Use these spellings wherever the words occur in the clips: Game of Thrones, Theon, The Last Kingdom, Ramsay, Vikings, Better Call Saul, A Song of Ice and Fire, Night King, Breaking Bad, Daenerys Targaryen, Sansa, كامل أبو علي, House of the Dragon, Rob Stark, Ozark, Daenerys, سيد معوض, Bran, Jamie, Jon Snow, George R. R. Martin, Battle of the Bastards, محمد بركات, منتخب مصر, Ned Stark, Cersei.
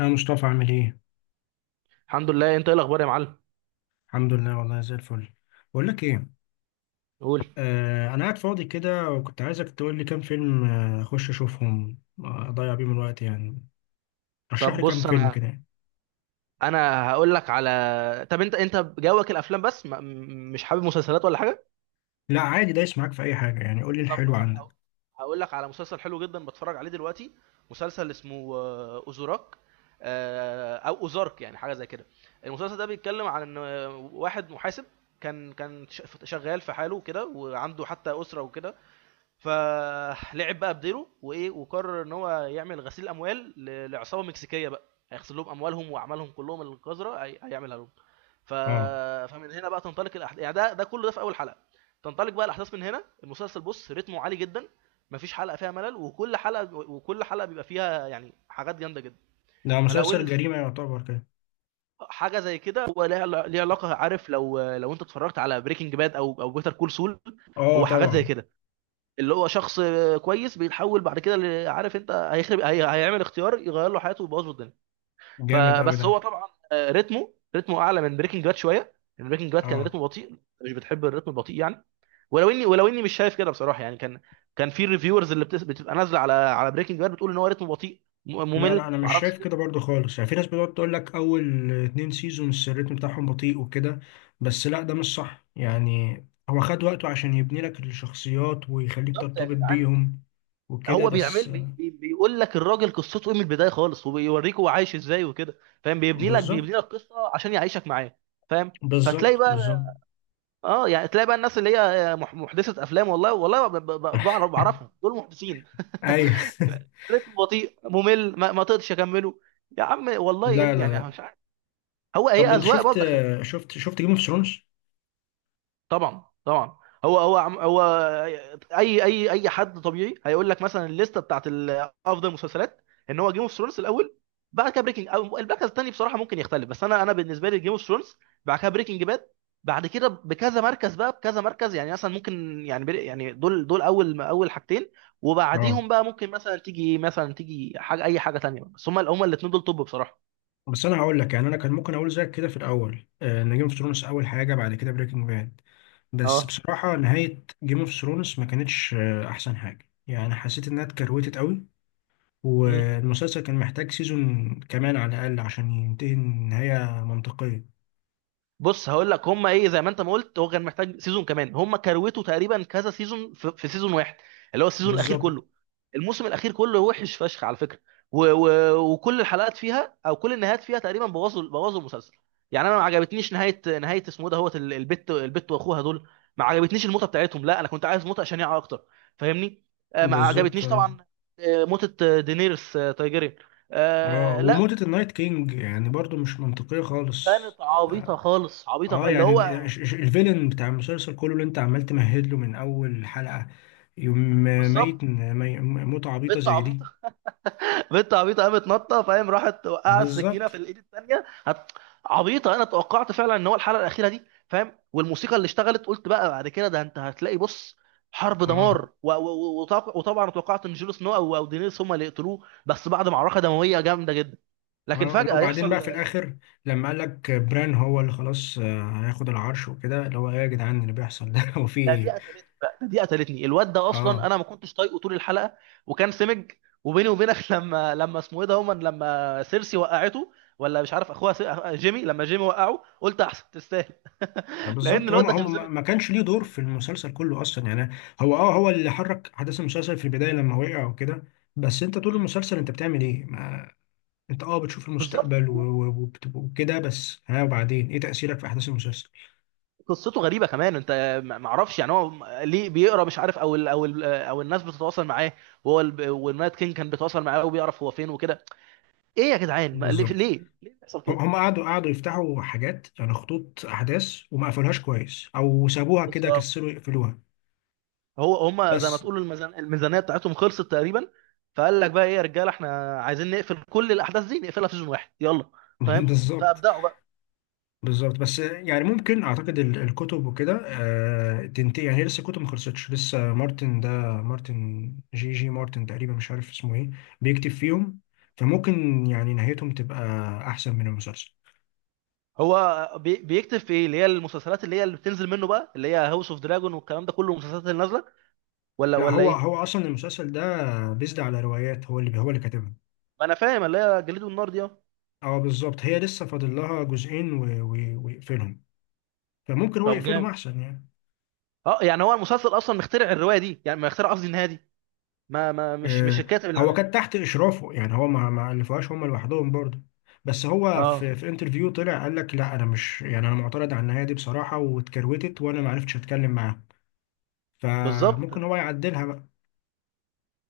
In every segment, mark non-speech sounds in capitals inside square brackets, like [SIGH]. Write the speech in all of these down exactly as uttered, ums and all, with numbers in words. يا مصطفى، عامل ايه؟ الحمد لله، انت ايه الاخبار يا معلم؟ الحمد لله، والله زي الفل. بقول لك ايه. قول. آه انا قاعد فاضي كده، وكنت عايزك تقول لي كام فيلم، آه، اخش اشوفهم، آه، اضيع بيهم الوقت يعني. رشح طب لي كام بص فيلم انا كده يعني. انا هقول لك على، طب انت انت جوك الافلام بس ما... م- مش حابب مسلسلات ولا حاجه. لا، عادي، دايس معاك في اي حاجه، يعني قول لي طب الحلو عندك. ه... هقول لك على مسلسل حلو جدا بتفرج عليه دلوقتي. مسلسل اسمه آه، اوزوراك. آه، او اوزارك، يعني حاجه زي كده. المسلسل ده بيتكلم عن ان آه، واحد محاسب كان كان ش- شغال في حاله كده، وعنده حتى اسره وكده، فلعب بقى بديره وايه، وقرر ان هو يعمل غسيل اموال ل- لعصابه مكسيكيه بقى، هيغسل لهم اموالهم واعمالهم كلهم القذره، هي- هيعملها لهم. ف... اه، فمن هنا بقى تنطلق الاحداث، يعني ده ده كله، ده في اول حلقه. تنطلق بقى الاحداث من هنا. المسلسل بص رتمه عالي جدا، مفيش حلقه فيها ملل، وكل حلقه وكل حلقه بيبقى فيها يعني حاجات جامده جدا. ده فلو مسلسل ال- جريمه يعتبر كده. حاجه زي كده هو ليها ليها علاقه، عارف لو لو انت اتفرجت على بريكنج باد او او بيتر كول سول، اه هو حاجات زي طبعا. كده. اللي هو شخص كويس بيتحول بعد كده ل- عارف انت هيخرب، هي... هيعمل اختيار يغير له حياته ويبوظ له الدنيا. جامد قوي فبس ده. هو طبعا آه، رتمه رتمه اعلى من بريكنج باد شويه. بريكنج باد كان اه. رتمه بطيء. مش بتحب الرتم البطيء يعني؟ ولو اني ولو اني مش شايف كده بصراحه، يعني كان كان في الريفيورز اللي بتس... بتبقى نازله على على بريكنج باد بتقول ان هو رتمه بطيء، م- لا لا، ممل، انا مش معرفش شايف كده ايه. برضو خالص يعني. في ناس بتقعد تقول لك اول اتنين سيزونز الريتم بتاعهم بطيء وكده، بس لا، ده مش صح يعني. هو خد وقته عشان يبني لك الشخصيات ويخليك بالظبط يا ترتبط جدعان. بيهم وكده هو بس. بيعمل بي... بي... بيقول لك الراجل قصته ايه من البدايه خالص، وبيوريك هو عايش ازاي وكده، فاهم، بيبني لك بيبني بالظبط، لك قصه عشان يعيشك معاه. فاهم. بالظبط، فتلاقي بالظبط. بقى، اه يعني تلاقي بقى الناس اللي هي آه، مح- محدثه افلام، والله والله ب- ب- بعرف بعرفهم [LAUGHS] دول محدثين. ايوه. [LAUGHS] [LAUGHS] رتم بطيء ممل، ما, ما تقدرش اكمله، يا عم والله لا إن لا يعني أنا لا. مش عارف. هو هي طب انت اذواق شفت، برضه، خلي بالك. شفت شفت جيم اوف ثرونز؟ طبعا، طبعا. هو هو عم- هو اي اي اي حد طبيعي هيقول لك مثلا الليسته بتاعت ال- افضل المسلسلات، ان هو جيم اوف ثرونز الاول، بعد كده بريكنج، او المركز الثاني بصراحه ممكن يختلف، بس انا انا بالنسبه لي جيم اوف ثرونز، بعد كده بريكنج باد، بعد كده بكذا مركز بقى بكذا مركز، يعني مثلا ممكن يعني بري- يعني دول دول اول اول حاجتين. اه. وبعديهم بقى ممكن مثلا تيجي مثلا تيجي حاجه، اي حاجه ثانيه، بس هم هم الاثنين دول توب بصراحه. بس انا هقول لك يعني، انا كان ممكن اقول زيك كده في الاول، آه، ان جيم اوف ثرونز اول حاجه، بعد كده بريكنج باد. بس اه. بصراحة نهاية جيم اوف ثرونز ما كانتش آه، أحسن حاجة، يعني حسيت إنها اتكروتت قوي. مم. والمسلسل كان محتاج سيزون كمان على الأقل عشان ينتهي نهاية منطقية. بص هقول لك هم ايه، زي ما انت ما قلت هو كان محتاج سيزون كمان، هم كروته تقريبا كذا سيزون في, في سيزون واحد، اللي هو السيزون الاخير بالظبط، كله، الموسم الاخير كله وحش فشخ على فكره. و و وكل الحلقات فيها او كل النهايات فيها تقريبا بوظوا بوظوا المسلسل. يعني انا ما عجبتنيش نهايه نهايه اسمه إيه ده، هوت ال- البت البت واخوها دول، ما عجبتنيش الموتة بتاعتهم، لا انا كنت عايز موتة شنيعه اكتر، فاهمني؟ آه، ما بالظبط. عجبتنيش اه، طبعا. آه، موتة آه، دينيرس آه، تايجيريان، آه، آه، لا. وموتة النايت كينج يعني برضو مش منطقية خالص. كانت عبيطه اه، خالص، عبيطه خ- آه، اللي يعني انت- هو، الش- الش- الفيلن بتاع المسلسل كله اللي انت عمال تمهد له من أول حلقة. يوم ميت بالظبط. مي- موتة عبيطة بنت زي دي. عبيطه. [LAUGHS] بنت عبيطه قامت نطه، فاهم، راحت وقعت السكينه بالظبط. في الايد الثانيه، هت... عبيطه. انا توقعت فعلا ان هو الحلقه الاخيره دي، فاهم، والموسيقى اللي اشتغلت قلت بقى بعد كده ده انت هتلاقي، بص، حرب اه دمار، و... و... وطبع- وطبعا توقعت ان جون سنو او او دينيريس هم اللي يقتلوه، بس بعد معركه دمويه جامده جدا. لكن اه. لو فجاه بعدين بقى يحصل. في الاخر، لما قال لك بران هو اللي خلاص آه، هياخد العرش وكده، اللي هو ايه يا جدعان اللي بيحصل ده؟ [LAUGHS] هو في ده دي ايه؟ قتلتني بقى ده دي قتلتني، الواد ده اصلا اه انا ما كنتش طايقه طول الحلقه، وكان سمج. وبيني وبينك [LAUGHS] لما لما اسمه ايه ده، هما لما سيرسي وقعته، ولا مش عارف اخوها، سي... جيمي، لما جيمي وقعه قلت احسن تستاهل، [LAUGHS] لان بالظبط. هم الواد ده كان هم سمج ما ما جدا. كانش ليه كان دور سمج في جدا. المسلسل كله اصلا يعني. هو، اه، هو اللي حرك احداث المسلسل في البدايه لما وقع وكده. بس انت طول مم. المسلسل انت بتعمل ايه؟ ما انت، اه، بتشوف بالظبط. المستقبل و- و- وبت- وكده بس. ها، وبعدين ايه تاثيرك في احداث المسلسل؟ قصته غريبه كمان انت. ما ما اعرفش يعني، هو ليه بيقرا مش عارف، او ال او ال او الناس بتتواصل معاه، وهو ال- والنايت كينج كان بيتواصل معاه وبيعرف هو فين وكده. ايه يا جدعان؟ ما- ليه ليه بالظبط. ليه بيحصل هم كده؟ هم قعدوا قعدوا يفتحوا حاجات، يعني خطوط احداث وما قفلوهاش كويس، او سابوها كده، بالظبط. كسلوا يقفلوها. هو هم زي ما بس. تقول الميزان الميزانيه بتاعتهم خلصت تقريبا، فقال لك بقى: ايه يا رجاله، احنا عايزين نقفل كل الاحداث دي، نقفلها في سيزون واحد، يلا. [LAUGHS] فاهم، بالظبط، فابدعوا بقى. بالظبط. بس يعني ممكن اعتقد ال- الكتب وكده آه، تنتهي. يعني هي لسه الكتب ما خلصتش لسه. مارتن ده، مارتن جي جي مارتن تقريبا، مش عارف اسمه ايه، بيكتب فيهم. فممكن يعني نهايتهم تبقى احسن من المسلسل. هو بي- بيكتب في ايه اللي هي المسلسلات اللي هي اللي بتنزل منه بقى، اللي هي هاوس اوف دراجون والكلام ده كله، المسلسلات اللي نازله، ولا لا، ولا هو ايه؟ هو اصلا المسلسل ده بيزد على روايات هو اللي هو اللي كاتبها. ما انا فاهم، اللي هي جليد والنار دي، اه. اه بالظبط. هي لسه فاضل لها جزئين و- و- ويقفلهم، فممكن هو طب يقفلهم جامد. احسن يعني. اه يعني هو المسلسل اصلا مخترع الروايه دي، يعني مخترع، قصدي النهايه دي، ما ما مش مش آه، الكاتب اللي هو عاملها؟ كان تحت اشرافه يعني، هو ما ما الفوهاش هم لوحدهم برضه. بس هو في اه، في انترفيو طلع قال لك لا، انا مش، يعني انا معترض على النهايه دي بصراحه، واتكروتت وانا ما عرفتش اتكلم معاه. بالظبط. فممكن هو يعدلها بقى.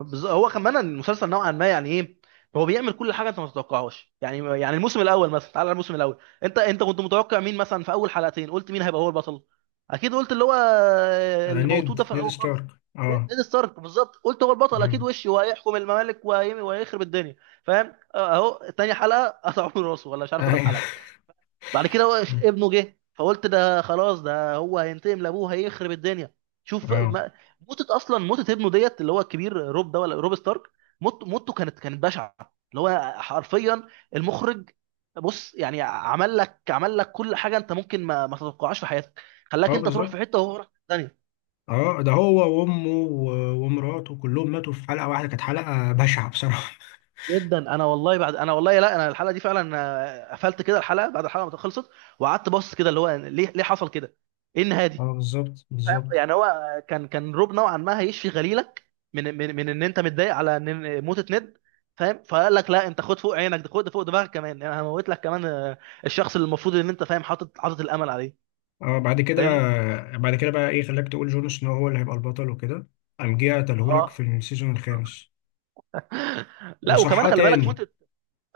بز- هو كمان المسلسل نوعا ما، يعني ايه، هو بيعمل كل حاجه انت ما تتوقعهاش، يعني يعني الموسم الاول مثلا، تعال على الموسم الاول. انت انت كنت متوقع مين مثلا في اول حلقتين، قلت مين هيبقى هو البطل؟ اكيد قلت اللي هو آه، اللي موجود ده نيد في نيد الاول خالص، ستارك. اه. نيد ستارك، بالظبط قلت هو البطل اكيد مم. وشي، وهيحكم الممالك، وهي- وهيخرب الدنيا. فاهم، اهو تاني حلقه قطعوا له راسه، ولا مش عارف، ثلاث ايوه. حلقات. بعد كده هو ش- [LAUGHS] ابنه جه، فقلت ده خلاص ده هو هينتقم لابوه، هيخرب الدنيا. شوف اه ما. موتة اصلا، موتة ابنه ديت اللي هو الكبير روب ده، ولا روب ستارك، موت موته كانت كانت بشعة، اللي هو حرفيا المخرج بص، يعني عمل لك عمل لك كل حاجة انت ممكن ما, ما تتوقعهاش في حياتك، اه خلاك انت تروح بالظبط. في حتة وهو راح في ثانية. اه، ده هو وامه و- ومراته كلهم ماتوا في حلقه واحده، كانت حلقه بشعه بصراحه. جدا، انا والله بعد، انا والله، لا انا الحلقة دي فعلا آه، قفلت كده، الحلقة بعد الحلقة ما خلصت، وقعدت بص كده، اللي هو ليه ليه حصل كده؟ ايه النهاية [LAUGHS] دي؟ اه بالظبط فاهم بالظبط. يعني هو كان كان روب نوعا ما هيشفي غليلك، من من من ان انت متضايق على ان إن موتة نيد. فاهم، فقال لك لا انت، خد فوق عينك ده، خد فوق دماغك كمان، انا هموت لك كمان آه، الشخص اللي المفروض ان انت فاهم حاطط حاطط الامل عليه. اه بعد كده فاهمني؟ بعد كده بقى ايه خلاك تقول جون سنو هو اللي هيبقى البطل وكده؟ قام جه قتلهولك في اه. السيزون الخامس، [LAUGHS] لا، وكمان وصحاه خلي بالك تاني، موتة،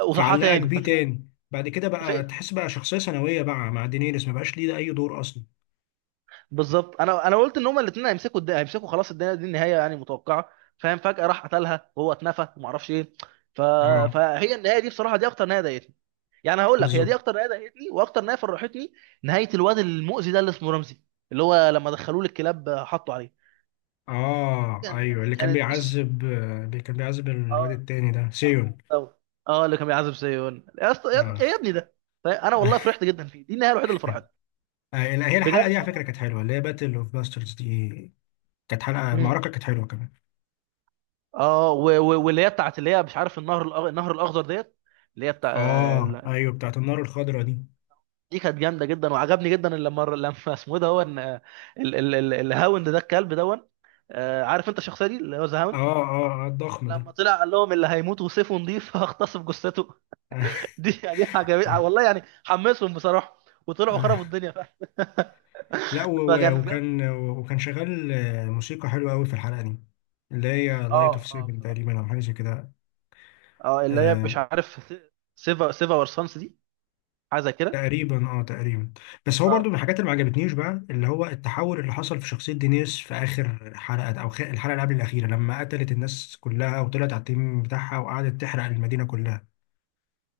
وصحاه فعلقك تاني. بيه تاني، بعد كده بقى فت- تحس بقى شخصية ثانوية بقى مع دينيريس، ما بقاش ليه ده أي دور أصلا. بالظبط، انا انا قلت ان هما الاثنين هيمسكوا الد... هيمسكوا خلاص الدنيا دي، النهايه يعني متوقعه. فاهم، فجاه راح قتلها وهو اتنفى وما اعرفش ايه. ف... اه فهي النهايه دي بصراحه، دي اكتر نهايه ضايقتني. يعني هقول لك هي دي بالظبط. اكتر نهايه ضايقتني، واكتر نهايه فرحتني: نهايه الواد المؤذي ده اللي اسمه رمزي، اللي هو لما دخلوه للكلاب حطوا عليه. دي اه كان ايوه، كان اللي كان كانت بص، بيعذب، آه، كان بيعذب الواد اه، التاني ده سيون. اخوه دوت. اه، اللي كان بيعذب سيون يا اسطى، يا اه. يا ابني ده. طيب انا والله [LAUGHS] فرحت جدا فيه، دي النهايه الوحيده اللي فرحتني، آه، لا، هي الحلقة بجانب دي على فكرة طبعا كانت ان هم. حلوة، اللي هي باتل اوف باسترز دي. كانت حلقة مم. المعركة كانت حلوة كمان. اه، و- و- واللي هي بتاعت اللي هي مش عارف، النهر الأخ- النهر الاخضر ديت، اللي هي بتاع اه آه، ايوه، بتاعت النار الخضراء دي. دي كانت جامده جدا، وعجبني جدا إن لما لما [LAUGHS] اسمه ده هو، إن، آه، ال- ال- ال- الهاوند ده الكلب دون، آه، عارف انت الشخصيه دي اللي هو ذا اه هاوند، اه، آه، الضخم ده. لما طلع قال لهم: اللي هيموت وسيفه نضيف [LAUGHS] هغتصب جثته. [LAUGHS] [LAUGHS] دي دي عجبتني والله، يعني حمسهم بصراحه، وطلعوا آه. خربوا الدنيا فعلا. لا، [LAUGHS] و- و- فكانت جامده. وكان، وكان شغال آه، موسيقى حلوة قوي في الحلقة دي، اللي هي لايت اوف اه، اه، سيفن بصراحه، تقريبا، او حاجة زي كده. اه، اللي هي آه، مش عارف، سيفا سيفا ورسانس دي، حاجه زي كده. تقريبا. اه تقريبا. بس هو برضو اه، من الحاجات اللي ما عجبتنيش بقى، اللي هو التحول اللي حصل في شخصية دينيس في آخر حلقة، او خ- الحلقة اللي قبل الأخيرة، لما قتلت الناس كلها وطلعت على التيم بتاعها وقعدت تحرق المدينة كلها.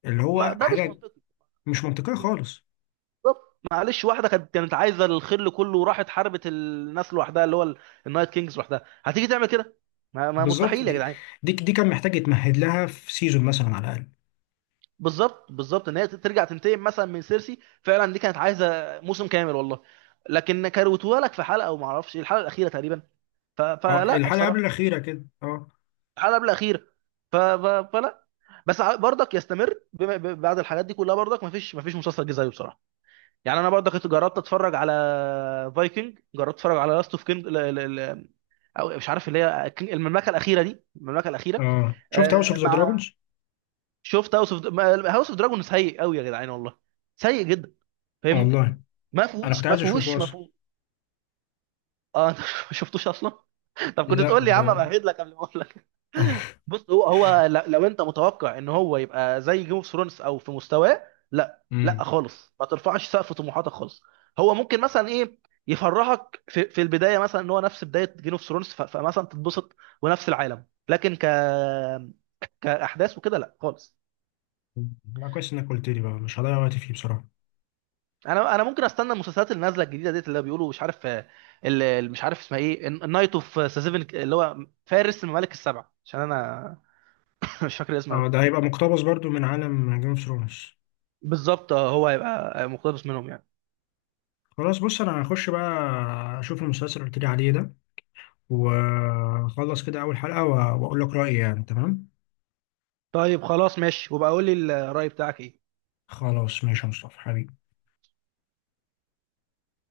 اللي ما هو ده مش حاجة منطقي. مش منطقية خالص. بالظبط، معلش، واحده كانت كانت عايزه الخل كله وراحت حاربت الناس لوحدها، اللي هو ال- النايت كينجز لوحدها، هتيجي تعمل كده؟ ما, ما بالظبط. مستحيل يا دي جدعان. دي دي كان محتاج يتمهد لها في سيزون مثلا على الأقل. بالظبط، بالظبط ان هي ترجع تنتقم مثلا من سيرسي فعلا، دي كانت عايزه موسم كامل والله، لكن كروتوها لك في حلقه، وما اعرفش الحلقه الاخيره تقريبا. ف... اه، فلا الحلقه قبل بصراحه، الاخيره كده، اه. الحلقه قبل الاخيره، ف... ف... فلا. بس ع- برضك يستمر بما... ب... بعد الحاجات دي كلها، برضك ما فيش ما فيش مسلسل جه زيه بصراحه. يعني انا برضك جربت اتفرج على فايكنج، جربت اتفرج على لاست اوف كينج، او مش عارف اللي هي المملكه الاخيره دي، المملكه الاخيره. اه، شفت هاوس اوف آه ذا مع دراجونز؟ شفت هاوس اوف، هاوس اوف دراجون سيء قوي يا جدعان والله، سيء جدا، فاهمني؟ والله ما انا كنت فيهوش، ما عايز اشوفه فيهوش، ما اصلا. فيهوش. اه [LAUGHS] انت، ما شفتوش اصلا. طب كنت لا تقول لي يا عم، ب... امهد لك قبل ما اقول لك. [LAUGHS] [LAUGHS] بص، هو هو ل- لو انت متوقع ان هو يبقى زي جيم اوف ثرونز، او في مستواه، لا، لا، امم خالص ما ترفعش سقف طموحاتك خالص. هو ممكن مثلا ايه، يفرحك في, في البدايه مثلا، ان هو نفس بدايه جيم اوف ثرونز فمثلا تتبسط، ونفس العالم، لكن ك كاحداث وكده لا خالص. لا، كويس انك قلت لي بقى، مش هضيع وقتي فيه بصراحه. انا انا ممكن استنى المسلسلات اللي نازله الجديده ديت، اللي بيقولوا مش عارف، آه، اللي مش عارف اسمها ايه، النايت اوف سيفن، اللي هو فارس الممالك السبع، عشان انا [LAUGHS] مش فاكر اسمها. اه، ده هيبقى مقتبس برضو من عالم جيم اوف ثرونز. بالظبط، آه، هو هيبقى مقتبس منهم يعني. خلاص، بص انا هخش بقى اشوف المسلسل اللي قلت لي عليه ده، واخلص كده اول حلقه و- واقول لك رايي يعني، تمام؟ طيب خلاص ماشي، وبقى قول لي الرأي بتاعك ايه؟ خلاص، ماشي يا مصطفى حبيبي.